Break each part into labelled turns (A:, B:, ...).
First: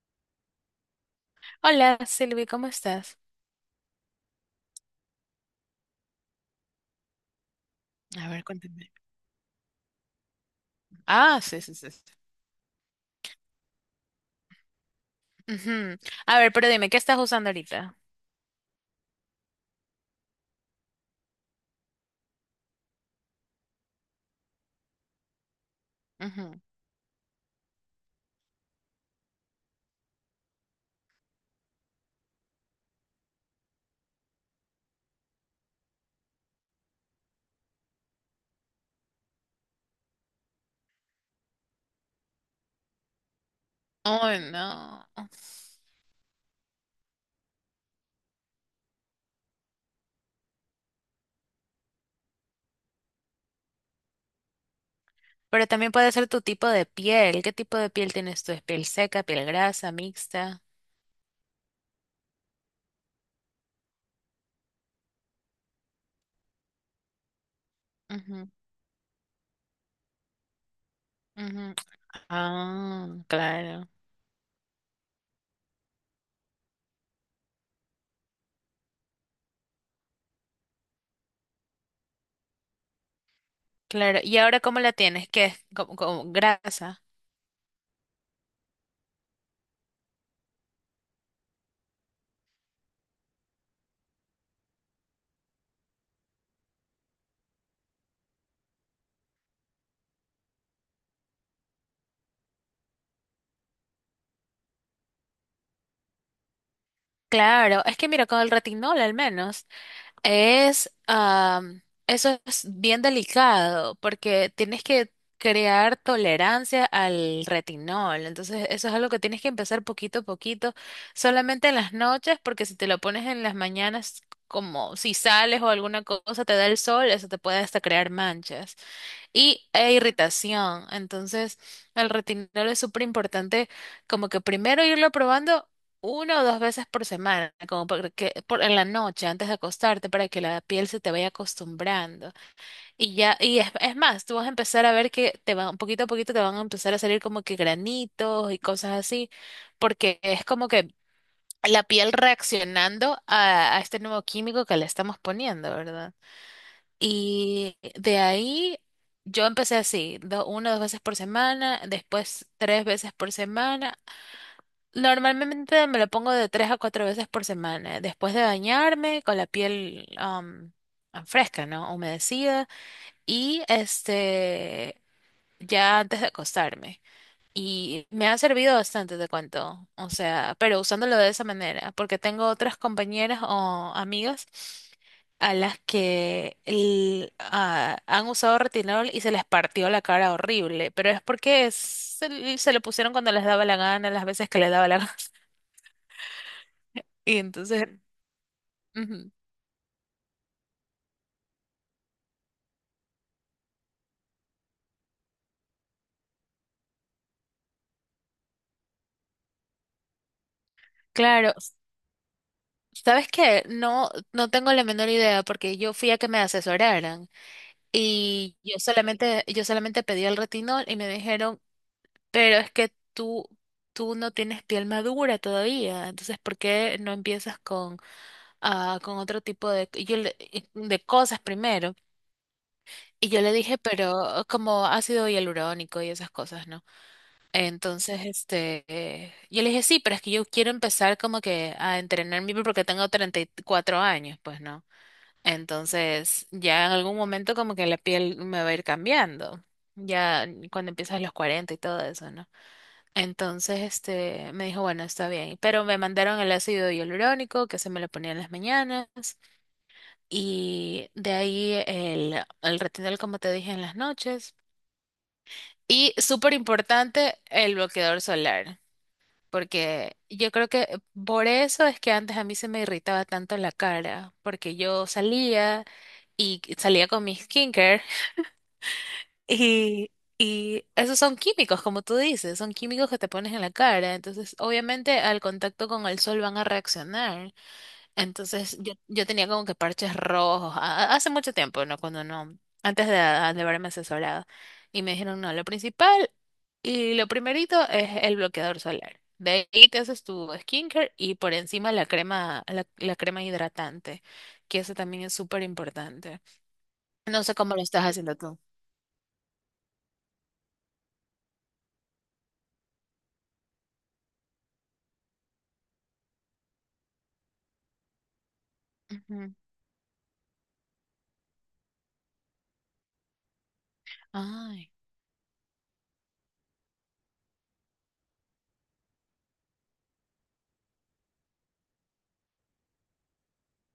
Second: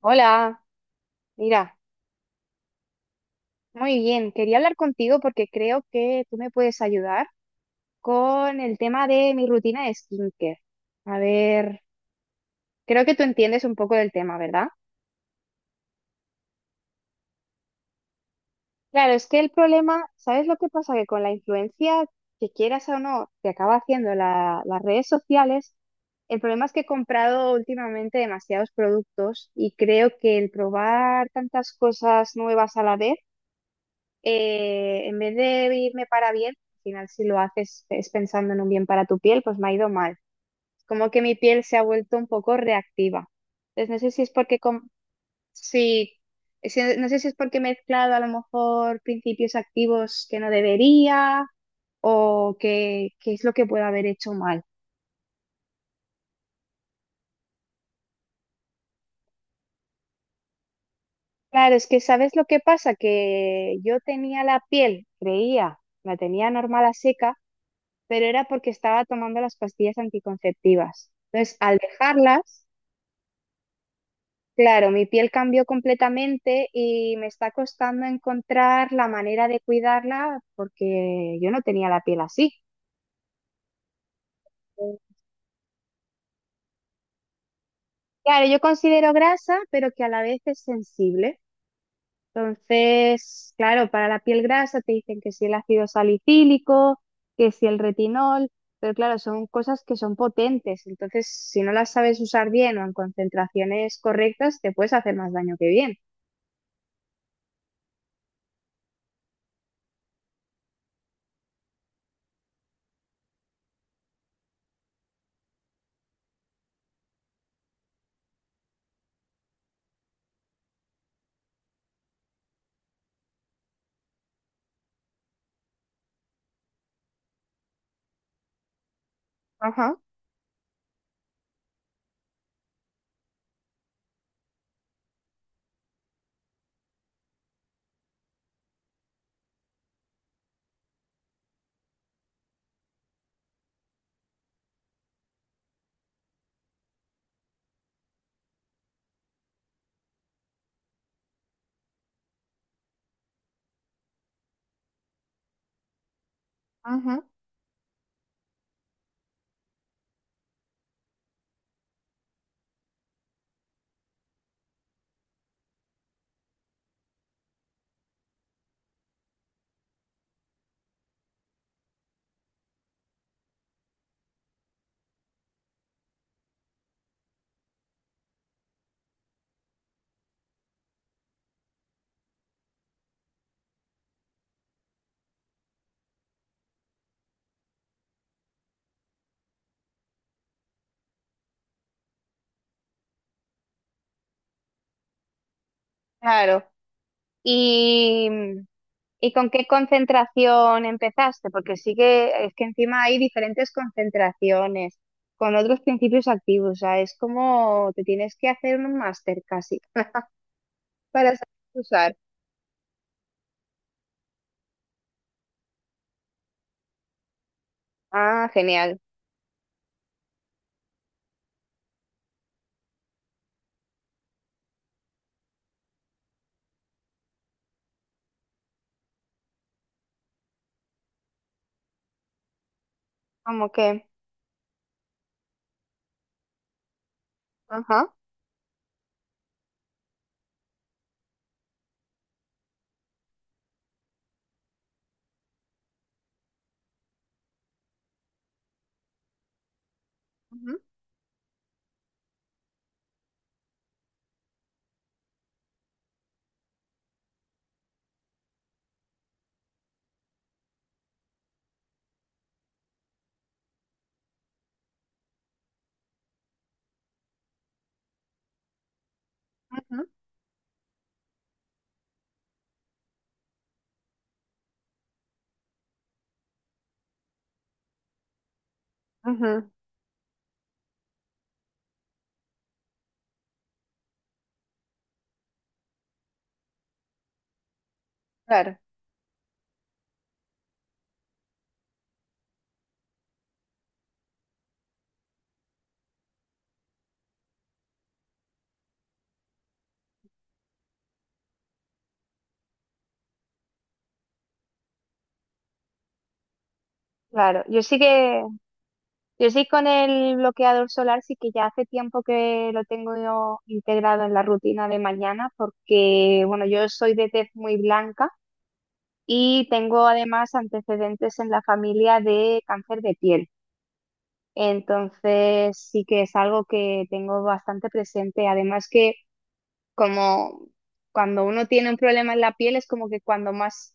A: Hola, mira,
B: Hola, Silvi, ¿cómo estás?
A: muy bien. Quería hablar contigo porque creo que tú me puedes ayudar
B: A ver,
A: con el
B: cuéntame.
A: tema de mi rutina de skincare. A
B: Ah, sí, sí,
A: ver,
B: sí, sí.
A: creo que tú entiendes un poco del tema, ¿verdad?
B: Ujú. A ver, pero dime, ¿qué estás usando ahorita?
A: Claro, es que el problema, ¿sabes lo que pasa? Que con la influencia que quieras o no, te acaba haciendo las redes sociales. El
B: Ujú.
A: problema es que he comprado últimamente demasiados productos y creo que el probar tantas cosas nuevas a la vez, en vez de irme para bien, al final si lo haces es pensando en un bien para tu piel, pues me ha ido mal. Como que mi piel se ha vuelto un poco reactiva. Entonces no sé si es
B: Oh,
A: porque
B: no.
A: sí, no sé si es porque he mezclado a lo mejor principios activos que no debería o que es lo que puedo haber hecho mal.
B: Pero también puede ser tu tipo de piel. ¿Qué tipo de piel tienes tú? ¿Es piel seca, piel grasa, mixta?
A: Claro, es que ¿sabes lo que pasa? Que yo tenía la piel, creía, la tenía normal a seca, pero era
B: Ujú,
A: porque estaba tomando las pastillas anticonceptivas. Entonces,
B: ujú.
A: al dejarlas,
B: Ah, claro.
A: claro, mi piel cambió completamente y me está costando encontrar la manera de cuidarla porque yo no tenía la piel así.
B: Claro. ¿Y ahora cómo la tienes? ¿Qué es? ¿Como grasa?
A: Claro, yo considero grasa, pero que a la vez es sensible. Entonces, claro, para la piel grasa te dicen que si el ácido salicílico, que si el retinol, pero claro, son cosas que son potentes. Entonces, si no las sabes usar bien o en concentraciones correctas, te puedes hacer más daño que bien.
B: Claro. Es que mira, con el retinol al menos. Eso es bien delicado porque tienes que crear tolerancia al retinol. Entonces, eso es algo que tienes que empezar poquito a poquito, solamente en las noches, porque si te lo pones en las mañanas, como si sales o alguna cosa, te da el sol, eso te puede hasta crear manchas e
A: Ajá,
B: irritación. Entonces, el retinol es súper importante, como que primero irlo probando una o dos veces por semana, como para que en la noche antes de acostarte, para que la piel se te vaya acostumbrando. Y ya, y es más, tú vas a empezar a ver que te van, poquito a poquito te van a empezar a salir como que granitos y cosas así, porque es como que la piel reaccionando a este nuevo químico que le estamos poniendo, ¿verdad?
A: ajá.
B: Y de ahí yo empecé así, una o dos veces por semana, después tres veces por semana. Normalmente me lo pongo de tres a cuatro veces por semana, después de bañarme con la piel fresca, ¿no? Humedecida. Y este, ya antes de acostarme. Y me ha servido bastante, te cuento. O sea, pero usándolo de esa manera, porque tengo otras compañeras o amigas a las que han usado retinol y se les partió la cara horrible, pero es porque se lo pusieron cuando les daba la gana, las veces que les daba la gana.
A: Claro.
B: Y entonces,
A: ¿Y,
B: ujú.
A: y con qué concentración empezaste? Porque sí que es que encima hay diferentes concentraciones con otros principios activos. O sea, es como te tienes que hacer un máster casi. Para saber
B: Claro,
A: usar.
B: ¿sabes qué? No, no tengo la menor idea porque yo fui a que me asesoraran.
A: Ah,
B: Y yo
A: genial.
B: solamente, yo solamente pedí el retinol y me dijeron, pero es que tú no tienes piel madura todavía, entonces ¿por qué no empiezas con otro tipo de, de cosas primero? Y yo le
A: Como
B: dije,
A: que,
B: pero como ácido hialurónico y esas cosas, ¿no?
A: ajá,
B: Entonces, este, yo le dije, sí, pero es que yo quiero empezar como que a entrenar mi piel porque tengo 34 años, pues, ¿no? Entonces, ya en algún momento como que la piel me va a ir cambiando, ya
A: ujú,
B: cuando empiezas los 40 y todo eso, ¿no? Entonces, este, me dijo, bueno, está bien, pero me mandaron el ácido hialurónico que se me lo ponía en las mañanas y de ahí el retinol, como te dije, en las noches. Y súper importante, el bloqueador solar,
A: ujú,
B: porque yo creo que por eso es que antes a mí se me irritaba tanto la cara, porque yo salía y salía con mi skincare.
A: ujú,
B: Y, y esos son químicos, como tú dices, son químicos que te pones en la cara. Entonces, obviamente, al contacto con el sol van a reaccionar. Entonces,
A: claro,
B: yo tenía como que parches rojos, hace mucho tiempo, ¿no? Cuando no, antes de haberme asesorado. Y me dijeron, no, lo principal y lo primerito es el bloqueador solar. De ahí te haces tu skincare y por encima la crema, la crema hidratante, que eso también es súper importante. No sé
A: claro.
B: cómo
A: Yo
B: lo
A: sí
B: estás haciendo
A: que,
B: tú.
A: yo sí con el bloqueador solar sí que ya hace tiempo que lo tengo yo integrado en la rutina de mañana porque, bueno, yo soy de tez muy blanca
B: Ujú.
A: y tengo además antecedentes en la familia de cáncer de piel.
B: Ay.
A: Entonces sí que es algo que tengo bastante presente. Además que, como cuando uno tiene un problema en la piel, es como que cuando más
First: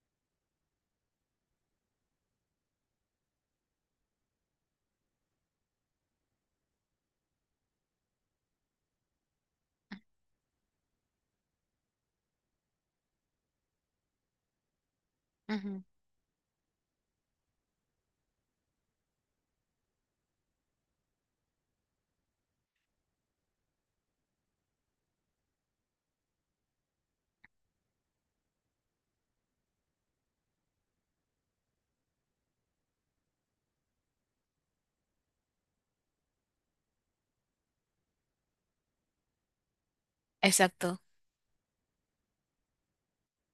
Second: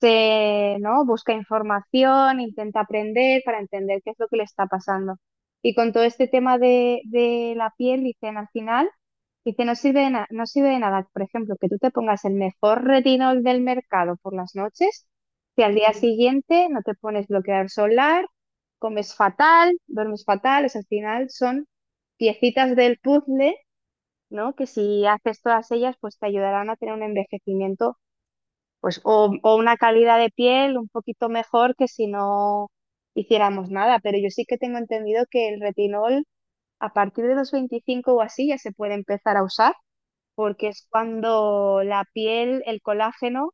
A: se, ¿no? Busca información, intenta aprender para entender qué es lo que le está pasando. Y con todo este tema de la piel, dicen al final, dice, no sirve de no sirve de nada, por ejemplo, que tú te pongas el mejor retinol del mercado por las noches, si al
B: Ujú,
A: día Ujú. Siguiente no te pones bloqueador solar, comes fatal, duermes fatal, o sea, al final son piecitas del puzzle, ¿no? Que si haces todas ellas, pues te ayudarán a tener un envejecimiento, pues, o una calidad de piel un poquito mejor que si no hiciéramos nada. Pero yo sí que tengo entendido que el retinol a partir de los 25 o así ya se puede empezar a usar, porque es
B: exacto,
A: cuando la piel, el colágeno,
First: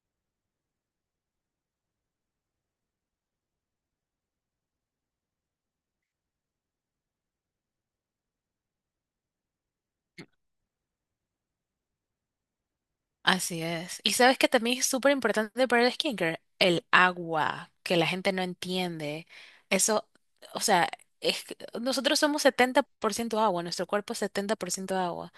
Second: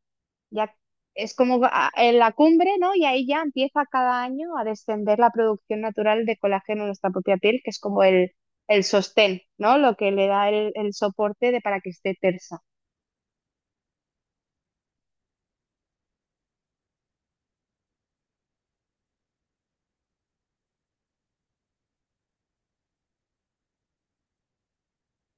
A: ya es como en la cumbre, ¿no? Y ahí ya empieza cada año a descender la producción natural de colágeno en nuestra propia piel, que es como el sostén, ¿no? Lo que le da el soporte de, para que esté tersa.
B: así es. Y sabes que también es súper importante para el skincare, el agua, que la gente no entiende. Eso, o sea, es que nosotros somos 70% agua, nuestro cuerpo es 70% agua.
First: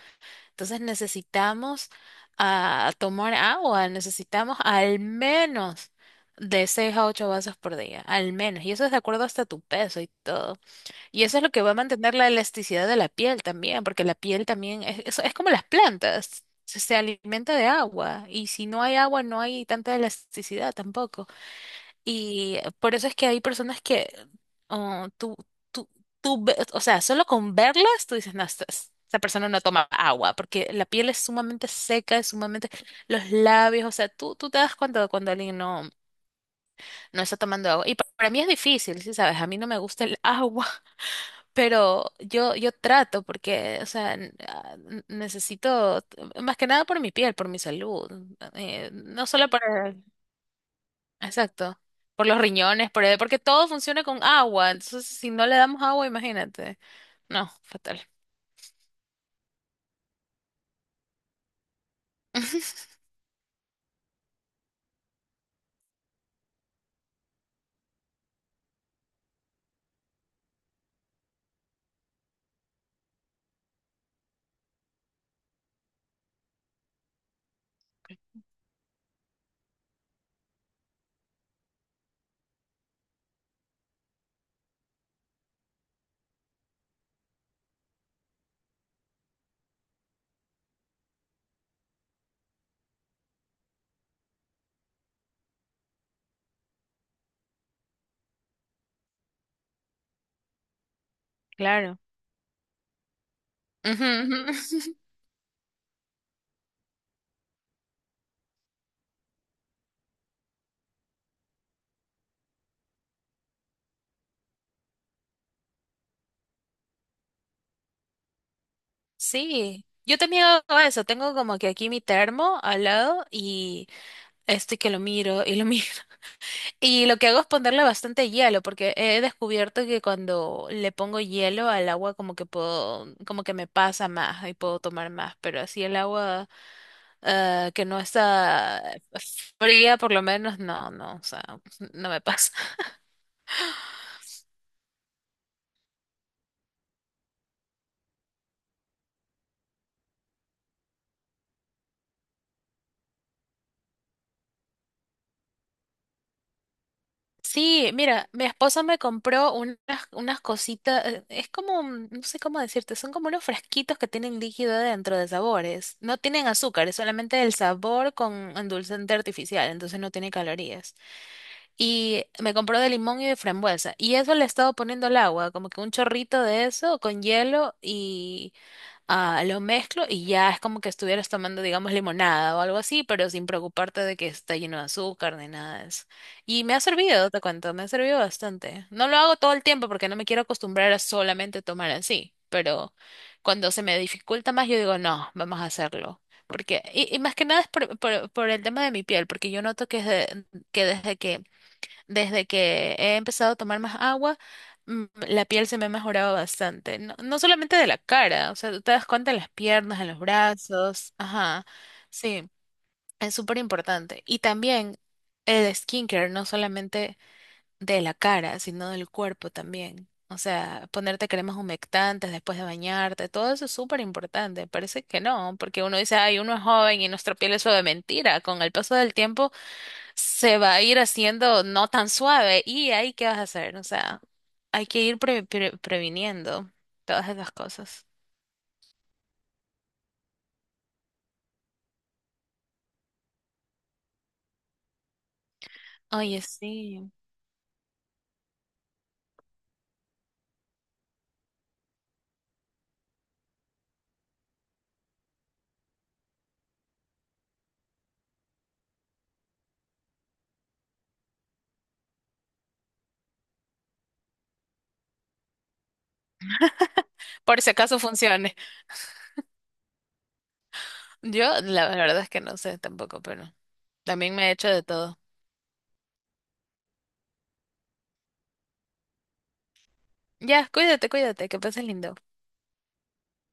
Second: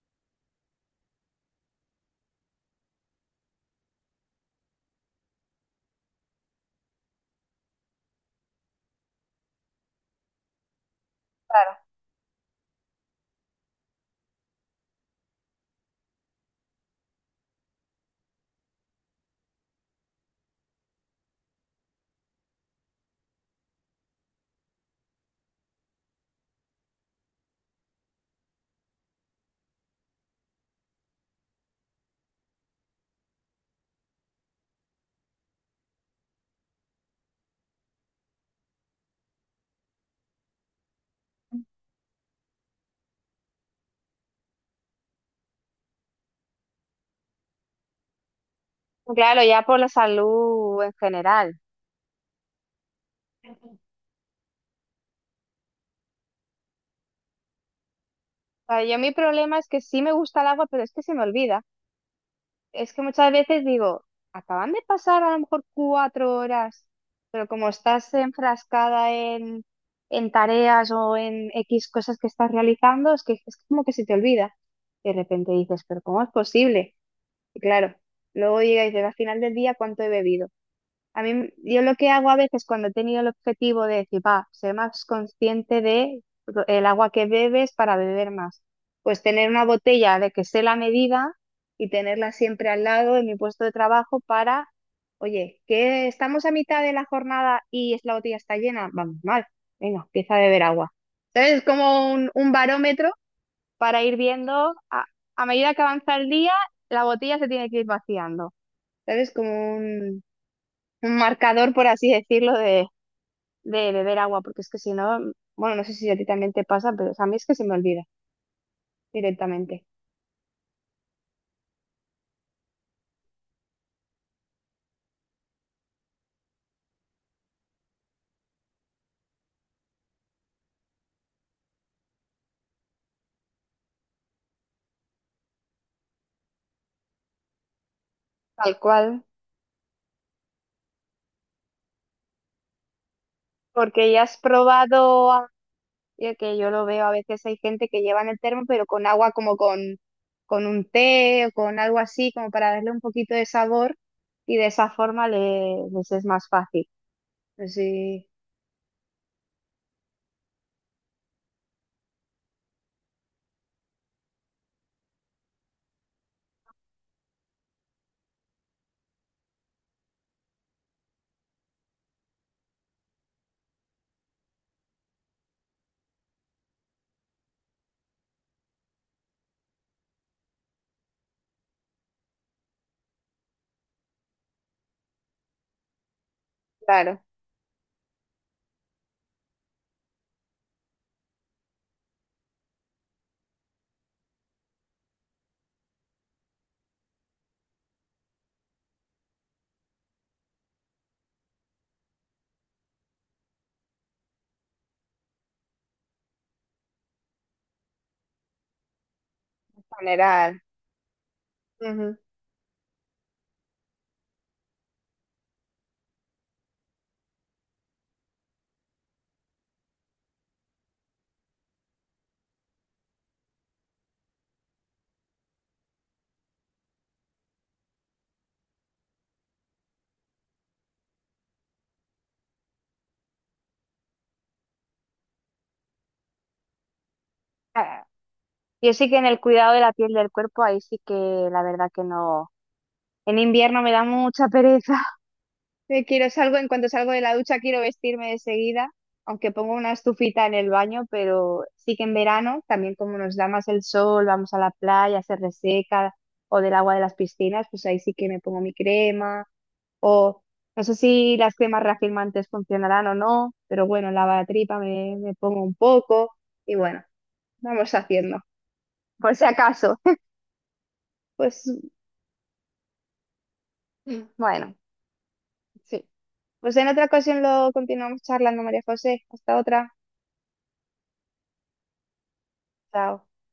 B: Entonces necesitamos tomar agua, necesitamos al menos de 6 a 8 vasos por día, al menos. Y eso es de acuerdo hasta tu peso y todo. Y eso es lo que va a
A: Claro,
B: mantener la elasticidad de la piel también, porque la piel también es como las plantas, se alimenta de agua y si no hay agua no hay tanta elasticidad tampoco. Y por eso es que hay personas que oh, tú, o sea, solo con verlas tú dices, no, esta persona no toma agua, porque la piel es sumamente seca, es sumamente los labios, o sea, tú te das cuenta de cuando alguien no, no está tomando agua. Y para mí es difícil, sí, sabes, a mí no me gusta el agua. Pero yo trato porque, o sea, necesito, más que nada por mi piel, por mi salud, no
A: claro,
B: solo
A: ya por la salud en general.
B: exacto, por los riñones, porque todo funciona con agua, entonces si no le damos agua, imagínate. No, fatal.
A: O sea, yo mi problema es que sí me gusta el agua, pero es que se me olvida. Es que muchas veces digo, acaban de pasar a lo mejor 4 horas, pero como estás enfrascada en tareas o en X cosas que estás realizando, es que es como que se te olvida. De repente dices, pero ¿cómo es posible? Y claro, luego llega y dices, al final del día, ¿cuánto he bebido? A mí, yo lo que hago a veces cuando he tenido el objetivo de decir, va, ser más consciente de el agua que bebes para beber más. Pues tener una botella de que sé la medida y tenerla siempre al lado en mi puesto de trabajo para, oye, que estamos a mitad de la jornada y la botella está llena, vamos mal, venga, empieza a beber agua. Entonces es
B: Claro.
A: como un barómetro para
B: Ujú,
A: ir
B: ujú.
A: viendo, a medida que avanza el día, la botella se tiene que ir vaciando. Entonces como un marcador, por así decirlo, de beber agua, porque es que si no, bueno, no sé si a ti también te pasa, pero a mí es que se me olvida directamente,
B: Sí, yo también hago eso, tengo como que aquí mi termo al lado y estoy que lo miro y lo miro. Y lo que hago es ponerle bastante hielo, porque he descubierto que cuando le pongo hielo al agua como que puedo, como que me pasa más y puedo tomar más, pero así el agua que no
A: tal
B: está
A: cual,
B: fría por lo menos, no, no, o sea, no me pasa.
A: porque ya has probado, ya que yo lo veo a veces hay gente que lleva en el termo, pero con agua como con un té o con algo así, como para darle un poquito de sabor y de esa forma le, les es más fácil.
B: Sí,
A: Sí,
B: mira, mi esposa me compró unas, cositas, es como, no sé cómo decirte, son como unos fresquitos que tienen líquido dentro de sabores, no tienen azúcar, es solamente el sabor con endulzante artificial, entonces no tiene calorías. Y me compró de limón y de frambuesa. Y eso le he estado poniendo el agua, como que un chorrito de eso con hielo y lo mezclo y ya es como que estuvieras tomando, digamos, limonada o algo así, pero sin preocuparte de que está lleno de azúcar ni nada de eso. Y me ha
A: claro,
B: servido, te cuento, me ha servido bastante. No lo hago todo el tiempo porque no me quiero acostumbrar a solamente tomar así, pero cuando se me dificulta más, yo digo, no, vamos a hacerlo. Porque, y más que nada es por el tema de mi piel, porque yo noto que, que desde que desde que he empezado a tomar más agua, la piel se me ha mejorado bastante. No, no solamente de la cara, o sea, tú te das cuenta en las
A: en
B: piernas, en los
A: general.
B: brazos. Ajá,
A: Ujú.
B: sí, es súper importante. Y también el skincare, no solamente de la cara, sino del cuerpo también. O sea, ponerte cremas humectantes después de bañarte, todo eso es súper importante. Parece que no, porque uno dice, ay, uno es joven y nuestra piel es suave. Mentira, con el paso del tiempo se va a ir haciendo no tan suave y ahí qué vas a hacer, o sea, hay que ir previniendo todas esas
A: Ah,
B: cosas.
A: yo sí que en el cuidado de la piel y del cuerpo, ahí sí que la verdad que no. En invierno me da mucha pereza. Me quiero
B: Oye,
A: salgo, en cuanto
B: sí.
A: salgo de la ducha quiero vestirme de seguida, aunque pongo una estufita en el baño, pero sí que en verano, también como nos da más el sol, vamos a la playa, se reseca, o del agua de las piscinas, pues ahí sí que me pongo mi crema, o no sé si las cremas reafirmantes funcionarán o no, pero bueno, lavatripa me, me pongo un poco, y bueno,
B: Por si
A: vamos
B: acaso
A: haciendo,
B: funcione.
A: por si acaso.
B: Yo
A: Pues
B: la verdad es que no sé tampoco, pero también me he hecho
A: bueno,
B: de todo.
A: sí. Pues en otra ocasión lo continuamos charlando, María José. Hasta otra.
B: Ya, cuídate, cuídate, que pases lindo.
A: Chao.